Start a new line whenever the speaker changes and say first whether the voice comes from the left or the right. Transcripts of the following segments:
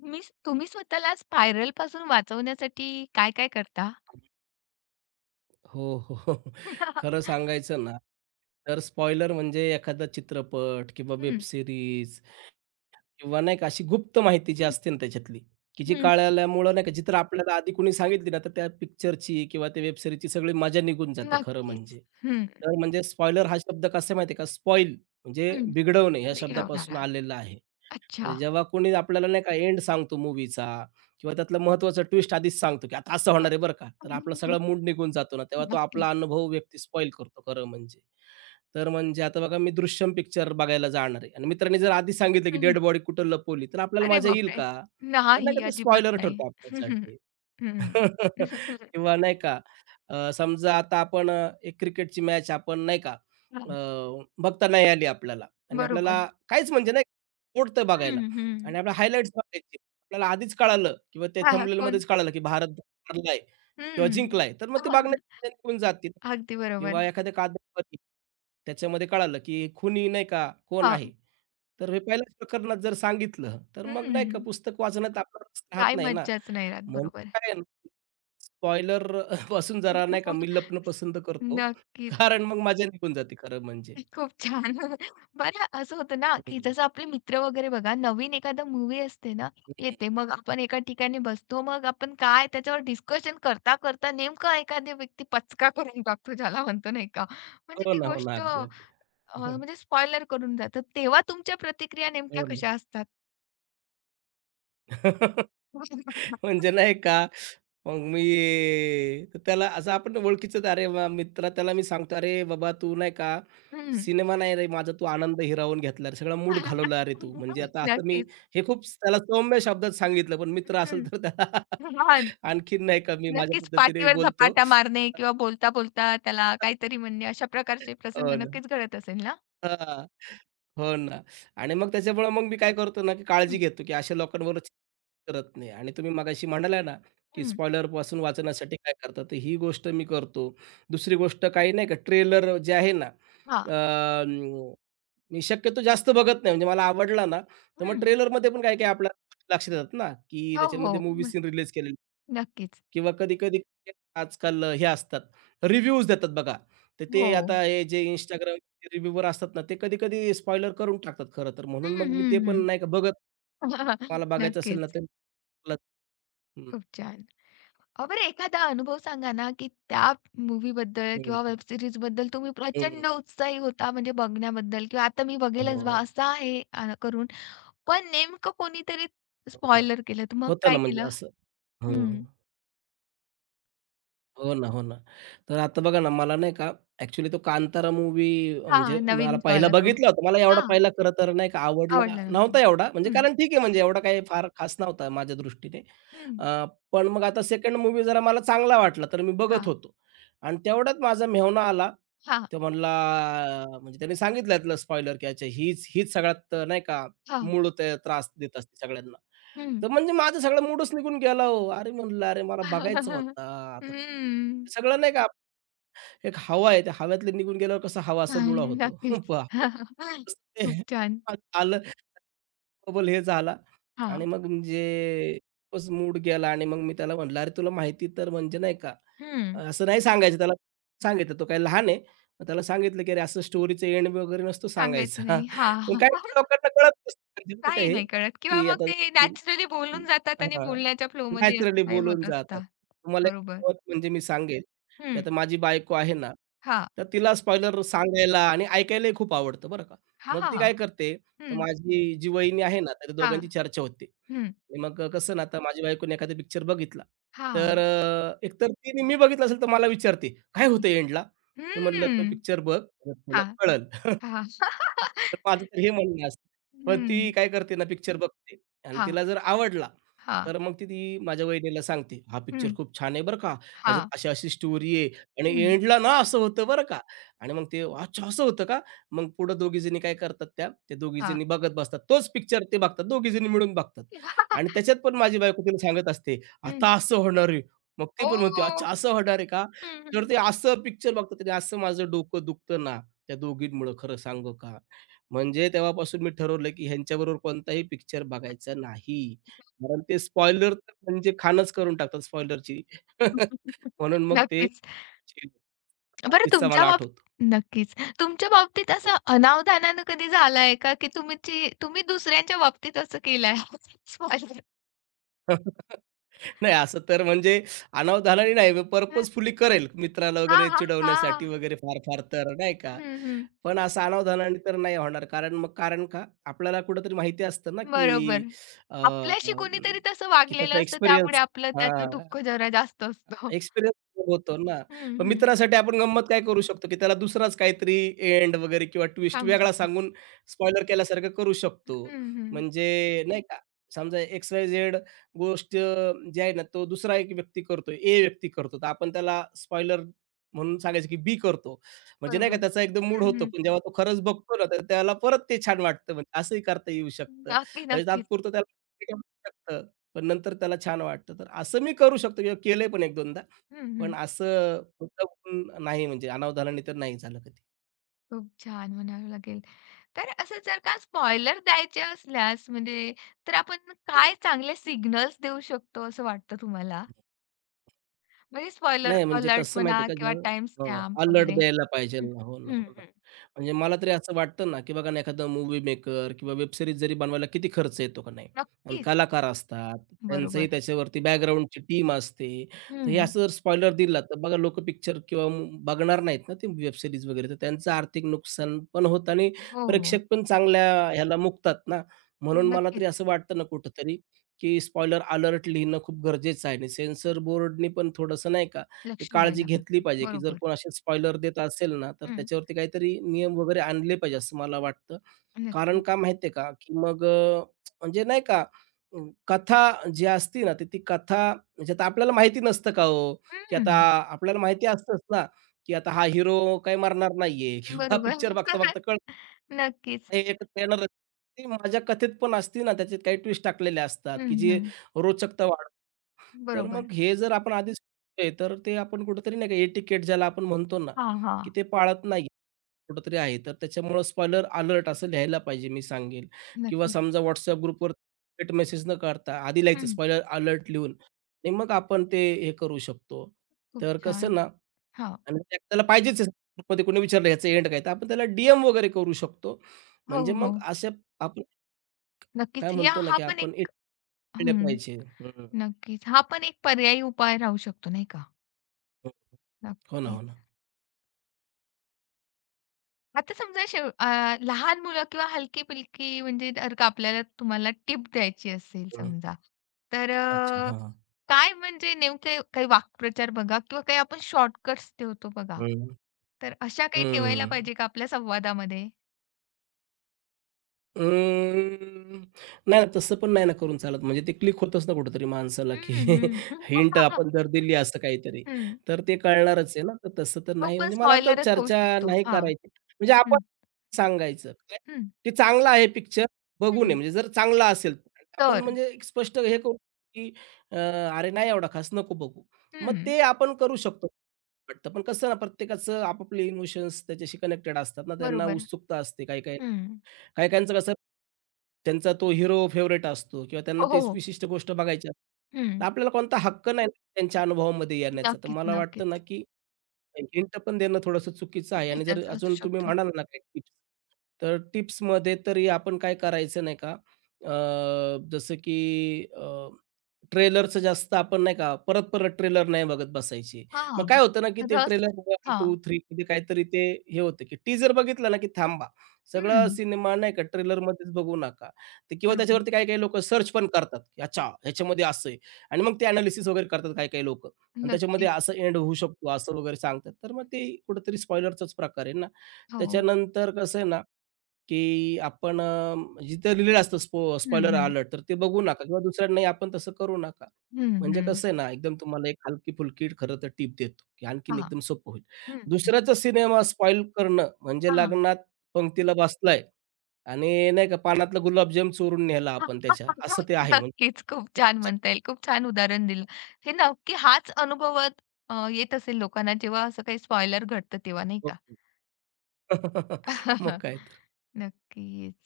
left: तुम्ही तुम्ही स्वतःला स्पायरल पासून वाचवण्यासाठी काय-काय करता?
right: हो, हो. हो. खरं सांगायचं ना, तर स्पॉइलर म्हणजे एखादा चित्रपट किंवा वेब
left: हं,
right: सीरीज किंवा नाही का अशी गुप्त माहिती जी
left: हं,
right: असते ना त्याच्यातली, की जी
left: हं.
right: कळल्यामुळं नाही का, जी तर आपल्याला आधी कोणी सांगितली ना, तर त्या पिक्चरची किंवा त्या वेब सीरीजची सगळी मजा निघून जाते खरं म्हणजे.
left: नक्कीच. हं,
right: तर म्हणजे स्पॉइलर हा शब्द कसा आहे माहिती आहे का, स्पॉइल म्हणजे
left: हं.
right: बिघडवणे या शब्दापासून
left: बिघडवणारा.
right: आलेला आहे. म्हणजे
left: अच्छा.
right: जेव्हा कोणी आपल्याला नाही का एंड सांगतो मूव्हीचा किंवा त्यातलं महत्त्वाचं ट्विस्ट आधीच सांगतो, की आता असं होणार आहे बरं का. तर आपला
left: हं.
right: सगळा मूड निघून जातो ना, तेव्हा तो
left: नक्कीच.
right: आपला अनुभव व्यक्ती स्पॉईल करतो खरं म्हणजे. तर म्हणजे आता बघा मी दृश्यम पिक्चर बघायला जाणार आहे आणि मित्रांनी जर आधीच सांगितलं, की
left: हं.
right: डेड बॉडी कुठं लपवली, तर आपल्याला
left: अरे
right: मजा येईल
left: बापरे!
right: का? तर नाही
left: नाही,
right: का ते
left: अजिबात
right: स्पॉइलर
left: नाही.
right: ठरतो
left: हं, हं,
right: आपल्यासाठी.
left: हं.
right: किंवा नाही का समजा आता आपण एक क्रिकेटची मॅच आपण नाही का
left: हां,
right: बघता नाही आली आपल्याला आणि आपल्याला
left: बरोबर.
right: काहीच म्हणजे नाही आवडतं बघायला
left: हं,
right: आणि
left: हं.
right: आपल्याला हायलाइट्स बघायचे. आपल्याला आधीच कळालं किंवा ते
left: हां, हां.
right: थंबनेल
left: कोण?
right: मध्येच कळालं की भारत हरलाय किंवा
left: हं.
right: जिंकलाय, तर मग ते बघण्यात निघून जातील
left: अगदी
right: किंवा
left: बरोबर.
right: एखाद्या कादंबरी त्याच्यामध्ये कळालं की खुनी नाही का कोण
left: हां.
right: आहे. तर हे पहिल्याच प्रकरणात जर सांगितलं, तर मग नाही का
left: हं.
right: पुस्तक वाचण्यात आपला रस राहत
left: काय
right: नाही ना.
left: मज्जाच नाही राहत.
right: म्हणून
left: बरोबर.
right: काय आहे ना स्पॉइलर पासून जरा नाही का मी लपणं पसंत करतो.
left: नक्कीच.
right: कारण मग मजा निघून जाते खरं म्हणजे.
left: खूप छान. बरं असं होतं ना,
right: हं,
left: की
right: हं.
left: जसं आपले मित्र वगैरे बघा नवीन एखादा मूव्ही असते ना, येते. मग आपण एका ठिकाणी बसतो. मग आपण काय त्याच्यावर डिस्कशन करता, करता नेमका एखादी व्यक्ती पचका करून टाकतो ज्याला म्हणतो नाही का. म्हणजे
right: हो
left: ती
right: ना, हो ना.
left: गोष्ट
right: अगदी, अगदी.
left: म्हणजे स्पॉइलर करून जातं. तेव्हा तुमच्या प्रतिक्रिया
right: हो
left: नेमक्या
right: ना.
left: कशा असतात?
right: म्हणजे नाही का मग मी तर त्याला असं आपण ओळखीचंच अरे वाह! मित्र त्याला मी सांगतो, "अरे बाबा तू नाही का
left: हं.
right: सिनेमा नाही रे माझा तू आनंद हिरावून घेतला रे, सगळा मूड घालवला रे तू." म्हणजे आता असं मी
left: नक्कीच.
right: हे खूप त्याला सौम्य शब्दात सांगितलं, पण मित्र असेल तर त्याला
left: हं.
right: आणखीन नाही का मी माझ्या
left: नक्कीच
right: पद्धतीने
left: पाठीवर
right: बोलतो.
left: धपाटा मारणे किंवा बोलता-बोलता त्याला काहीतरी म्हणणे अशा प्रकारचे प्रसंग
right: हो ना.
left: नक्कीच घडत असेल ना?
right: हां. हो ना. आणि मग त्याच्यामुळे मग मी काय करतो ना, की काळजी
left: हं,
right: घेतो, की अशा लोकांवरच करत नाही. आणि तुम्ही मगाशी म्हणाला ना, की
left: हं.
right: स्पॉयलरपासून वाचण्यासाठी काय करता, तर ही गोष्ट मी करतो. दुसरी गोष्ट काही नाही का, ट्रेलर जे आहे ना,
left: हां.
right: मी शक्यतो जास्त बघत नाही, म्हणजे मला आवडला ना, तर मग
left: हं.
right: ट्रेलरमध्ये पण काही-काही आपल्या लक्षात येतात ना, की
left: हो,
right: त्याच्यामध्ये
left: हो.
right: मूव्ही
left: म
right: सीन रिलीज केलेले
left: नक्कीच.
right: किंवा कधी-कधी आजकाल हे असतात, रिव्ह्यूज देतात बघा. तर ते
left: हो.
right: आता हे जे Instagram रिव्ह्यूवर असतात ना, ते कधी-कधी स्पॉइलर करून टाकतात खरं तर.
left: हं,
right: म्हणून मग मी ते
left: हं,
right: पण
left: हं.
right: नाही का बघत, मला बघायचं असेल ना,
left: नक्कीच.
right: तर मला हं,
left: खूप छान. बरं एखादा अनुभव सांगा ना, की त्या मूव्हीबद्दल
right: हं,
left: किंवा वेब सीरीजबद्दल तुम्ही प्रचंड उत्साही होता म्हणजे बघण्याबद्दल किंवा आता मी बघेलच बा
right: हो,
left: असं आहे करून पण नेमकं कोणीतरी
right: हो.
left: स्पॉइलर केलं, तर मग
right: होतं
left: काय
right: ना म्हणजे
left: केलं?
right: असं. हं.
left: हं.
right: हो ना, हो ना. तर आता बघा ना, मला नाही का ॲक्चुअली तो कांतारा मूवी
left: हां,
right: म्हणजे मला
left: नवीन जो
right: पहिला
left: आला तो.
right: बघितला होता. मला एवढा पहिला खरं तर नाही का आवडला
left: आवडला नव्हता.
right: नव्हता एवढा. म्हणजे
left: हं,
right: कारण ठीक आहे म्हणजे एवढा काही फार खास नव्हता माझ्या दृष्टीने.
left: हं.
right: अ, पण मग आता 2nd मूव्ही जरा मला चांगला वाटला, तर मी बघत
left: हां,
right: होतो. आणि तेवढ्यात माझा मेहुणा आला.
left: हां,
right: तो म्हणला म्हणजे त्याने सांगितलं यातलं स्पॉइलर की अच्छा हीच हीच सगळ्यात नाही का
left: हां.
right: मूळ ते त्रास देत असते सगळ्यांना.
left: हं.
right: तर म्हणजे माझा सगळा मूडच निघून गेला हो. अरे म्हणलं, "अरे मला बघायचा होता." आता
left: हं.
right: सगळं नाही का एक हवा आहे, त्या हव्यातलं निघून गेल्यावर कसा हवा असा
left: नाही,
right: लुळा होतो.
left: नक्कीच.
right: वाह! तसं ते
left: खूप छान.
right: आलं बबल हे झाला आणि
left: हां,
right: मग म्हणजे खूपच मूड गेला आणि मग मी त्याला म्हटलं, "अरे तुला माहिती तर म्हणजे नाही का"
left: हं.
right: असं नाही सांगायचं त्याला. सांगितलं तो काही लहान आहे. मग त्याला सांगितलं, की "अरे असं स्टोरीचं एंड वगैरे नसतो
left: सांगायचं
right: सांगायचा."
left: नाही. हां,
right: पण काही
left: हां.
right: लोकांना कळत नसतं म्हणजे काय
left: काही
right: हे,
left: नाही कळत किंवा
right: की
left: मग
right: आता
left: ते
right: की
left: नॅचरली बोलून जातात आणि
right: हां.
left: बोलण्याच्या फ्लोमध्ये असं
right: नॅचरली
left: काही
right: बोलून
left: होत
right: जातात.
left: असतं.
right: तुम्हाला एक
left: बरोबर.
right: गंमत म्हणजे मी सांगेल, की
left: हं.
right: आता माझी बायको आहे ना,
left: हां.
right: तर तिला स्पॉइलर सांगायला आणि ऐकायलाही खूप आवडतं बरं का.
left: हां,
right: मग ती
left: हां.
right: काय करते, तर
left: हं.
right: माझी जी वहिनी आहे ना, तर
left: हां.
right: दोघांची चर्चा होते.
left: हं.
right: आणि मग कसं ना, आता माझी बायकोने एखादा पिक्चर बघितला, तर
left: हां.
right: एकतर तिने मी बघितला असेल, तर मला विचारते, "काय
left: हं.
right: होतं एंडला?" मी म्हटलं, "तो
left: हं.
right: पिक्चर बघ, मग तुला
left: हां,
right: कळेल."
left: हां.
right: तर माझं तर हे म्हणणं असतं. मग
left: हं.
right: ती काय करते ना, पिक्चर बघते आणि
left: हां,
right: तिला जर आवडला,
left: हां.
right: तर मग ती ती माझ्या वहिनीला सांगते, "हा
left: हं.
right: पिक्चर खूप छान आहे बरं का. ह्याच्यात
left: हां.
right: अशी-अशी स्टोरी आहे आणि
left: हं.
right: एंडला ना असं होतं बरं का." आणि मग ते, "अच्छा असं होतं का?" मग पुढं दोघीजणी काय करतात त्या
left: हां.
right: दोघीजणी बघत बसतात. तोच पिक्चर ते बघतात, दोघीजणी मिळून बघतात.
left: हं.
right: आणि त्याच्यात पण माझी बायको तिला सांगत असते, "आता असं होणार आहे." मग ती पण
left: ओह!
right: म्हणते, "अच्छा असं होणार आहे का?"
left: हं,
right: तर
left: हं.
right: ते असं पिक्चर बघतात आणि असं माझं डोकं दुखतं ना, त्या दोघींमुळं खरं सांगू का? म्हणजे तेव्हापासून मी ठरवलं, की ह्यांच्याबरोबर कोणताही पिक्चर बघायचा नाही. कारण ते स्पॉइलर म्हणजे खाणच करून टाकतात स्पॉइलरची. म्हणून मग ते
left: नक्कीच.
right: हा
left: बरं
right: किस्सा
left: तुमच्या
right: मला
left: बाब
right: आठवतो.
left: नक्कीच. तुमच्या बाबतीत असं अनावधानानं कधी झालंय का, की तुम्ही दुसऱ्यांच्या बाबतीत असं केलंय? सॉरी.
right: नाही असं तर म्हणजे अनावधानाने नाही, मी
left: हं.
right: पर्पजफुली करेल मित्राला
left: हां,
right: वगैरे
left: हां,
right: चिडवण्यासाठी
left: हां.
right: वगैरे फार-फार तर नाही का.
left: हं, हं.
right: पण असं अनावधानाने तर नाही होणार. कारण का? आपल्याला कुठेतरी माहिती असतं ना,
left: बरोबर.
right: की अ,
left: आपल्याशी
right: अं,
left: कोणीतरी तसं
right: की
left: वागलेलं
right: त्याचा
left: असतं त्यामुळे
right: एक्सपिरियन्स
left: आपलं त्याचं
right: हां.
left: दुःख जरा जास्त असतं.
right: एक्सपिरियन्स होतो ना.
left: हं,
right: मग
left: हं.
right: मित्रासाठी आपण गंमत काय करू शकतो, की त्याला दुसराच काहीतरी एंड वगैरे किंवा ट्विस्ट
left: सांगू
right: वेगळा
left: शकता.
right: सांगून स्पॉइलर केल्यासारखं करू शकतो.
left: हं, हं.
right: म्हणजे नाही का, समजा एक्स-वाय-झेड गोष्ट जी आहे ना, तो दुसरा एक व्यक्ती करतोय, ए व्यक्ती करतो. तर आपण त्याला स्पॉइलर म्हणून सांगायचं, की बी करतो. म्हणजे नाही का
left: बरोबर.
right: त्याचा एकदम मूड
left: हं,
right: होतो.
left: हं.
right: पण जेव्हा तो खरंच बघतो ना, तर त्याला परत ते छान वाटतं. म्हणजे असंही करता येऊ शकतं.
left: नक्की,
right: म्हणजे
left: नक्कीच.
right: तात्पुरतं त्याला पण नंतर त्याला छान वाटतं. तर असं मी करू शकतो किंवा केलंय पण 1-2दा.
left: हं,
right: पण
left: हं.
right: असं मुद्दामहून नाही म्हणजे अनावधानाने तर नाही झालं कधी.
left: खूप छान म्हणावं लागेल. तर असं जर का स्पॉइलर द्यायचे असल्यास म्हणजे तर आपण
right: बरोबर.
left: काय चांगले सिग्नल्स देऊ शकतो असं वाटतं तुम्हाला? म्हणजे स्पॉइलर
right: नाही म्हणजे
left: अलर्ट
right: कसं
left: म्हणा
right: माहिती आहे का,
left: किंवा
right: जेव्हा
left: टाईम
right: हो,
left: स्टॅम्प
right: अलर्ट
left: वगैरे?
right: द्यायला पाहिजे.
left: हं,
right: ना. हो ना,
left: हं,
right: हो ना.
left: हं.
right: म्हणजे मला तरी असं वाटतं ना, की बघा ना, एखादा मूव्ही मेकर किंवा वेब सीरीज जरी बनवायला किती खर्च येतो का नाही. आणि
left: नक्कीच.
right: कलाकार असतात, त्यांचंही
left: बरोबर.
right: त्याच्यावरती बॅकग्राऊंडची टीम असते. तर हे
left: हं.
right: असं जर स्पॉइलर दिला, तर बघा लोक पिक्चर किंवा बघणार नाहीत ना, ते वेब सीरीज वगैरे. तर त्यांचं आर्थिक नुकसान पण होतं आणि
left: हो, हो.
right: प्रेक्षक पण चांगल्या ह्याला मुकतात ना.
left: हो,
right: म्हणून मला
left: नक्कीच.
right: तरी असं वाटतं ना कुठेतरी, की स्पॉइलर अलर्ट लिहिणं खूप गरजेचं आहे आणि सेन्सर बोर्डनी पण थोडंसं नाही का ही
left: लक्ष
right: काळजी
left: द्यायला
right: घेतली
left: पाहिजे.
right: पाहिजे, की जर
left: बरोबर.
right: कोण असे स्पॉइलर देत असेल ना, तर
left: हं.
right: त्याच्यावरती काहीतरी नियम वगैरे आणले पाहिजे असं मला वाटतं. कारण
left: नक्की.
right: का माहिती आहे का, की मग म्हणजे नाही का अ, कथा जी असते ना, तर ती कथा म्हणजे आता आपल्याला माहिती नसतं का हो, की
left: हं.
right: आता आपल्याला माहिती असतंच ना, की आता हा हिरो काही मरणार नाहीये किंवा
left: बरोबर.
right: पिक्चर बघता-बघता कळतं
left: नक्कीच.
right: हे एकच येणारच. ती माझ्या कथेत पण असती ना, त्याच्यात काही ट्विस्ट टाकलेले असतात,
left: हं,
right: की जी
left: हं.
right: रोचकता वाढवतात. तर
left: बरोबर.
right: मग हे जर आपण आधीच केलंय, तर ते आपण कुठेतरी नाही का एटिकेट ज्याला आपण म्हणतो ना,
left: हां, हां.
right: की ते पाळत नाही कुठेतरी आहे. तर त्याच्यामुळं स्पॉइलर अलर्ट असं लिहायला पाहिजे मी सांगेल किंवा
left: नक्कीच.
right: समजा WhatsApp ग्रुपवर थेट मेसेज न करता आधी लिहायचं
left: हं.
right: स्पॉइलर अलर्ट लिहून आणि मग आपण ते हे करू शकतो.
left: खूप
right: तर
left: छान.
right: कसं ना
left: हां.
right: आणि त्याला पाहिजेच आहे ग्रुपमध्ये कोणी विचारलं ह्याचं एंड काय? तर आपण त्याला डी वगैरे करू शकतो.
left: हो,
right: म्हणजे
left: हो.
right: मग अशा आपण काय
left: नक्कीच. या
right: म्हणतो ना,
left: हा
right: की
left: पण
right: आपण
left: एक
right: एटिकेट
left: हं.
right: पाहिजे. हं,
left: नक्कीच. हा पण एक पर्यायी उपाय राहू शकतो, नाही का?
right: हं. हो ना, हो ना.
left: नक्कीच. आता समजा शेव लहान मुलं किंवा हलकी-फुलकी म्हणजे जर का आपल्याला तुम्हाला टिप द्यायची असेल
right: हं.
left: समजा, तर
right: अच्छा. हां.
left: काय म्हणजे नेमके काही वाक्प्रचार बघा किंवा काही आपण शॉर्टकट्स ठेवतो बघा.
right: हं,
left: तर अशा काही ठेवायला
right: हं.
left: पाहिजे का आपल्या संवादामध्ये?
right: अं, नाही तसं पण नाही ना करून चालत. म्हणजे ते क्लिक होतच ना कुठेतरी माणसाला,
left: हं,
right: की
left: हं, हं.
right: हिंट आपण जर दिली असं काहीतरी,
left: हं.
right: तर ते कळणारच आहे ना. तर तसं तर
left: तो
right: नाही
left: पण
right: म्हणजे मला वाटतं
left: स्पॉइलरच होऊ
right: चर्चा
left: शकतो.
right: नाही
left: हां.
right: करायची. म्हणजे आपण
left: हं,
right: सांगायचं. काय
left: हं,
right: की चांगला आहे पिक्चर, बघून ये.
left: हं.
right: म्हणजे जर चांगला असेल, तर आपण
left: तर.
right: म्हणजे एक स्पष्ट हे करू, की अ, "अरे नाही एवढा खास, नको बघू." मग
left: हं.
right: ते आपण करू शकतो. वाटतं पण कसं ना, प्रत्येकाचं आपापले इमोशन्स त्याच्याशी कनेक्टेड असतात ना, त्यांना
left: बरोबर.
right: उत्सुकता असते काही-काही
left: हं.
right: काही-काहींचं कसं, त्यांचा तो हिरो फेव्हरेट असतो किंवा त्यांना
left: हो,
right: ती
left: हो, हो.
right: विशिष्ट गोष्ट बघायची असते. तर
left: हं.
right: आपल्याला कोणता हक्क नाही ना त्यांच्या अनुभवामध्ये येण्याचा. तर
left: नक्कीच,
right: मला वाटतं ना,
left: नक्कीच.
right: की हिंट पण देणं थोडंसं चुकीचं आहे आणि जर
left: चुकीचाच असू
right: अजून तुम्ही
left: शकतो.
right: म्हणाल ना काही टिप्स, तर टिप्समध्ये तरी आपण काय करायचं नाही का, अ, जसं की अ, ट्रेलरचं जास्त आपण नाही का, परत-परत ट्रेलर नाही बघत बसायचे. मग
left: हां,
right: काय होतं ना, की ते
left: रस
right: ट्रेलर 1, 2,
left: हां.
right: 3 मध्ये काहीतरी ते हे होतं, की टीजर बघितला ना, की थांबा. सगळा
left: हं,
right: सिनेमा नाही का ट्रेलरमध्येच बघू नका. ते किंवा
left: बरोबर.
right: त्याच्यावरती काही-काही लोकं सर्च पण करतात, की अच्छा ह्याच्यामध्ये असं आहे आणि मग ते एनालिसिस वगैरे करतात काही-काही लोकं आणि त्याच्यामध्ये
left: नक्कीच.
right: असं एंड होऊ शकतो, असं वगैरे सांगतात. तर मग ते कुठेतरी स्पॉइलरचाच प्रकार आहे ना.
left: हो.
right: त्याच्यानंतर कसं आहे ना की आपण जिथं लिहिलेलं असतं
left: हं,
right: स्पॉइलर
left: हं.
right: अलर्ट तर ते बघू नका किंवा दुसऱ्यांनाही आपण तसं करू नका.
left: हं,
right: म्हणजे
left: हं.
right: कसं आहे ना, एकदम तुम्हाला एक हलकी-फुलकी खरं तर टिप देतो, की आणखीन
left: हां.
right: एकदम सोपं होईल.
left: हं, हं.
right: दुसऱ्याचा सिनेमा स्पॉईल करणं म्हणजे
left: हां.
right: लग्नात पंक्तीला बसलाय आणि नाही का पानातला गुलाबजाम चोरून नेला आपण त्याच्या, असं ते आहे म्हणजे.
left: नक्कीच. खूप छान म्हणता येईल. खूप छान उदाहरण दिलं. हे नक्की हाच अनुभवत येत असेल लोकांना जेव्हा असं काही स्पॉइलर घडतं तेव्हा, नाही का?
right: मग काय तर.
left: नक्कीच.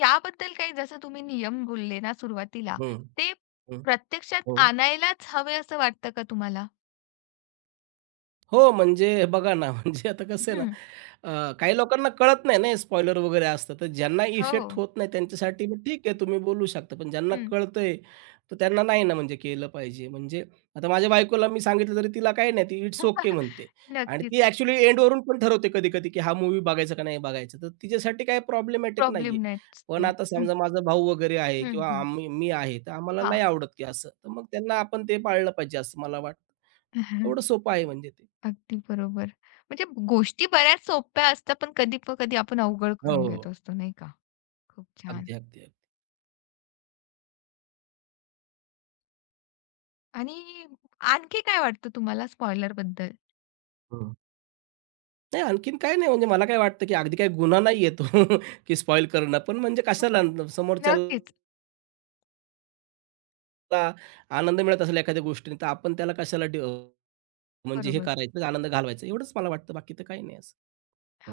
left: याबद्दल काही जसं तुम्ही नियम बोलले ना सुरुवातीला,
right: हं,
left: ते
right: हं.
left: प्रत्यक्षात
right: हो.
left: आणायलाच हवे असं वाटतं का तुम्हाला?
right: हो, म्हणजे बघा ना, म्हणजे आता कसं आहे ना,
left: हं.
right: काही लोकांना कळत नाही ना, हे स्पॉइलर वगैरे असतं. तर ज्यांना
left: हो.
right: इफेक्ट होत नाही त्यांच्यासाठी मग ठीक आहे, तुम्ही बोलू शकता. पण ज्यांना
left: हं.
right: कळतंय, तर त्यांना नाही ना म्हणजे केलं पाहिजे. म्हणजे आता माझ्या बायकोला मी सांगितलं तरी तिला काही नाही, ती इट्स ओके म्हणते. आणि
left: नक्कीच.
right: ती ॲक्चुअली एंडवरून पण ठरवते कधी-कधी, की हा मूव्ही बघायचा का नाही बघायचा. तर तिच्यासाठी काही प्रॉब्लेमॅटिक नाहीये.
left: प्रॉब्लेम
right: पण
left: नसतो.
right: आता
left: हं,
right: समजा माझा भाऊ वगैरे आहे
left: हं,
right: किंवा
left: हं.
right: मी आहे, तर आम्हाला
left: हां.
right: नाही आवडत की असं. तर मग त्यांना आपण ते पाळलं पाहिजे असं मला वाटतं. एवढं सोपं आहे म्हणजे ते.
left: अगदी बरोबर. म्हणजे गोष्टी बऱ्याच सोप्या असतात, पण कधी प कधी आपण अवघड
right: हो,
left: करून
right: हो.
left: घेत असतो, नाही का? खूप छान.
right: अगदी, अगदी, अगदी.
left: आणि आणखी काय वाटतं तुम्हाला स्पॉइलरबद्दल?
right: हं. नाही आणखीन काही नाही म्हणजे मला काय वाटतं, की अगदी काही गुन्हा नाहीये तो की स्पॉईल करणं. पण म्हणजे कशाला समोरच्याला
left: नक्कीच.
right: आनंद मिळत असेल एखाद्या गोष्टीने, तर आपण त्याला कशाला म्हणजे हे
left: बरोबर.
right: करायचं, आनंद घालवायचा. एवढंच मला वाटतं, बाकी तर काही नाही असं.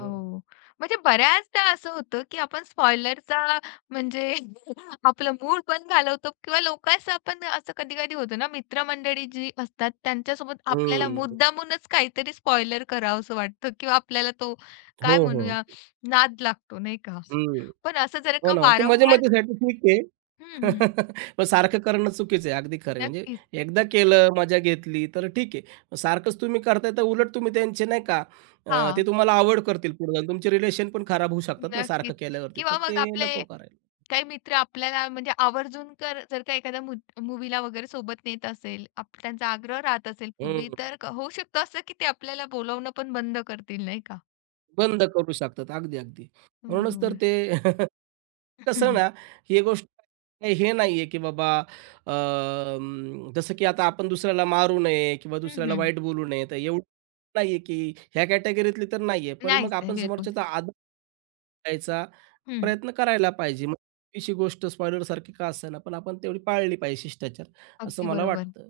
right: हं.
left: म्हणजे बऱ्याचदा असं होतं, की आपण स्पॉइलरचा म्हणजे आपलं मूड पण घालवतो किंवा लोकांचं आपण असं कधी-कधी होतं ना, मित्रमंडळी जी असतात त्यांच्यासोबत आपल्याला
right: हं.
left: मुद्दामूनच काहीतरी स्पॉइलर करावंसं वाटतं किंवा आपल्याला तो
right: हो,
left: काय
right: हो.
left: म्हणूया नाद लागतो नाही का?
right: हं.
left: पण असं जर
right: हो
left: का
right: ना. ते
left: वारंवार
right: मजे-मजेसाठी ठीक आहे.
left: हं, हं.
right: पण सारखं करणं चुकीचं आहे. अगदी खरं आहे. म्हणजे
left: नक्कीच.
right: एकदा केलं, मजा घेतली तर ठीक आहे. पण सारखंच तुम्ही करताय तर उलट तुम्ही त्यांचे नाही का ते
left: हां.
right: तुम्हाला आवड करतील पुढे जाऊन. तुमचे रिलेशन पण खराब होऊ शकतात ना सारखं
left: नक्कीच.
right: केल्यावरती, तर
left: किंवा मग
right: ते
left: आपले
right: नको करायला.
left: काही मित्र आपल्याला म्हणजे आवर्जून कर जर का एखाद्या मु मूव्हीला वगैरे सोबत नेत असेल, आप त्यांचा आग्रह राहत असेल पूर्वी,
right: हं.
left: तर क होऊ शकतं असं की ते आपल्याला बोलावणं पण बंद करतील, नाही का?
right: बंद करू शकतात. अगदी, अगदी. म्हणूनच तर
left: बरोबर.
right: ते
left: हं,
right: कसं
left: हं.
right: ना, ही गोष्ट काही हे नाहीये, की बाबा जसं की आता आपण दुसऱ्याला मारू नये किंवा
left: हं,
right: दुसऱ्याला
left: हं.
right: वाईट बोलू नये, तर एवढं नाहीये, की ह्या कॅटेगरीतली तर नाहीये. पण मग
left: नाहीच आहे
right: आपण
left: बिलकुल.
right: समोरच्याचा आदर करायचा
left: हं.
right: प्रयत्न करायला पाहिजे. मग छोटीशी गोष्ट स्पॉइलरसारखी का असेना, पण आपण तेवढी पाळली पाहिजे शिष्टाचार, असं
left: अगदी
right: मला
left: बरोबर.
right: वाटतं.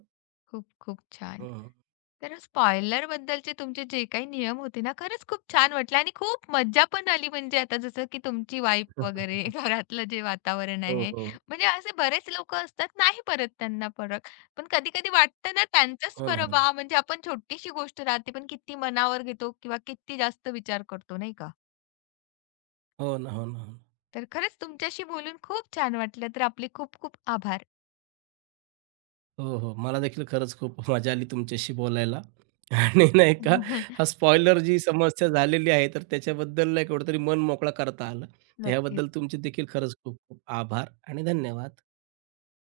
left: खूप खूप छान.
right: हं.
left: तर स्पॉइलरबद्दलचे तुमचे जे काही नियम होते ना, खरंच खूप छान वाटलं आणि खूप मज्जा पण आली. म्हणजे आता जसं की तुमची वाईफ वगैरे घरातलं जे वातावरण
right: हो,
left: आहे,
right: हो.
left: म्हणजे असे बरेच लोकं असतात, नाही पडत त्यांना फरक. पण कधी-कधी वाटतं ना त्यांचंच
right: हो ना,
left: बरं
right: हो
left: बा,
right: ना.
left: म्हणजे आपण छोटीशी गोष्ट राहते, पण किती मनावर घेतो किंवा किती जास्त विचार करतो, नाही का?
right: हो ना, हो ना.
left: तर खरंच तुमच्याशी बोलून खूप छान वाटलं. तर आपले खूप खूप आभार.
right: हो, हो. मला देखील खरंच खूप मजा आली तुमच्याशी बोलायला आणि नाही का, हा स्पॉइलर जी समस्या झालेली आहे, तर त्याच्याबद्दल नाही का कुठेतरी मन मोकळा करता आलं. तर
left: नक्कीच.
right: ह्याबद्दल तुमचे देखील खरंच खूप खूप आभार आणि धन्यवाद.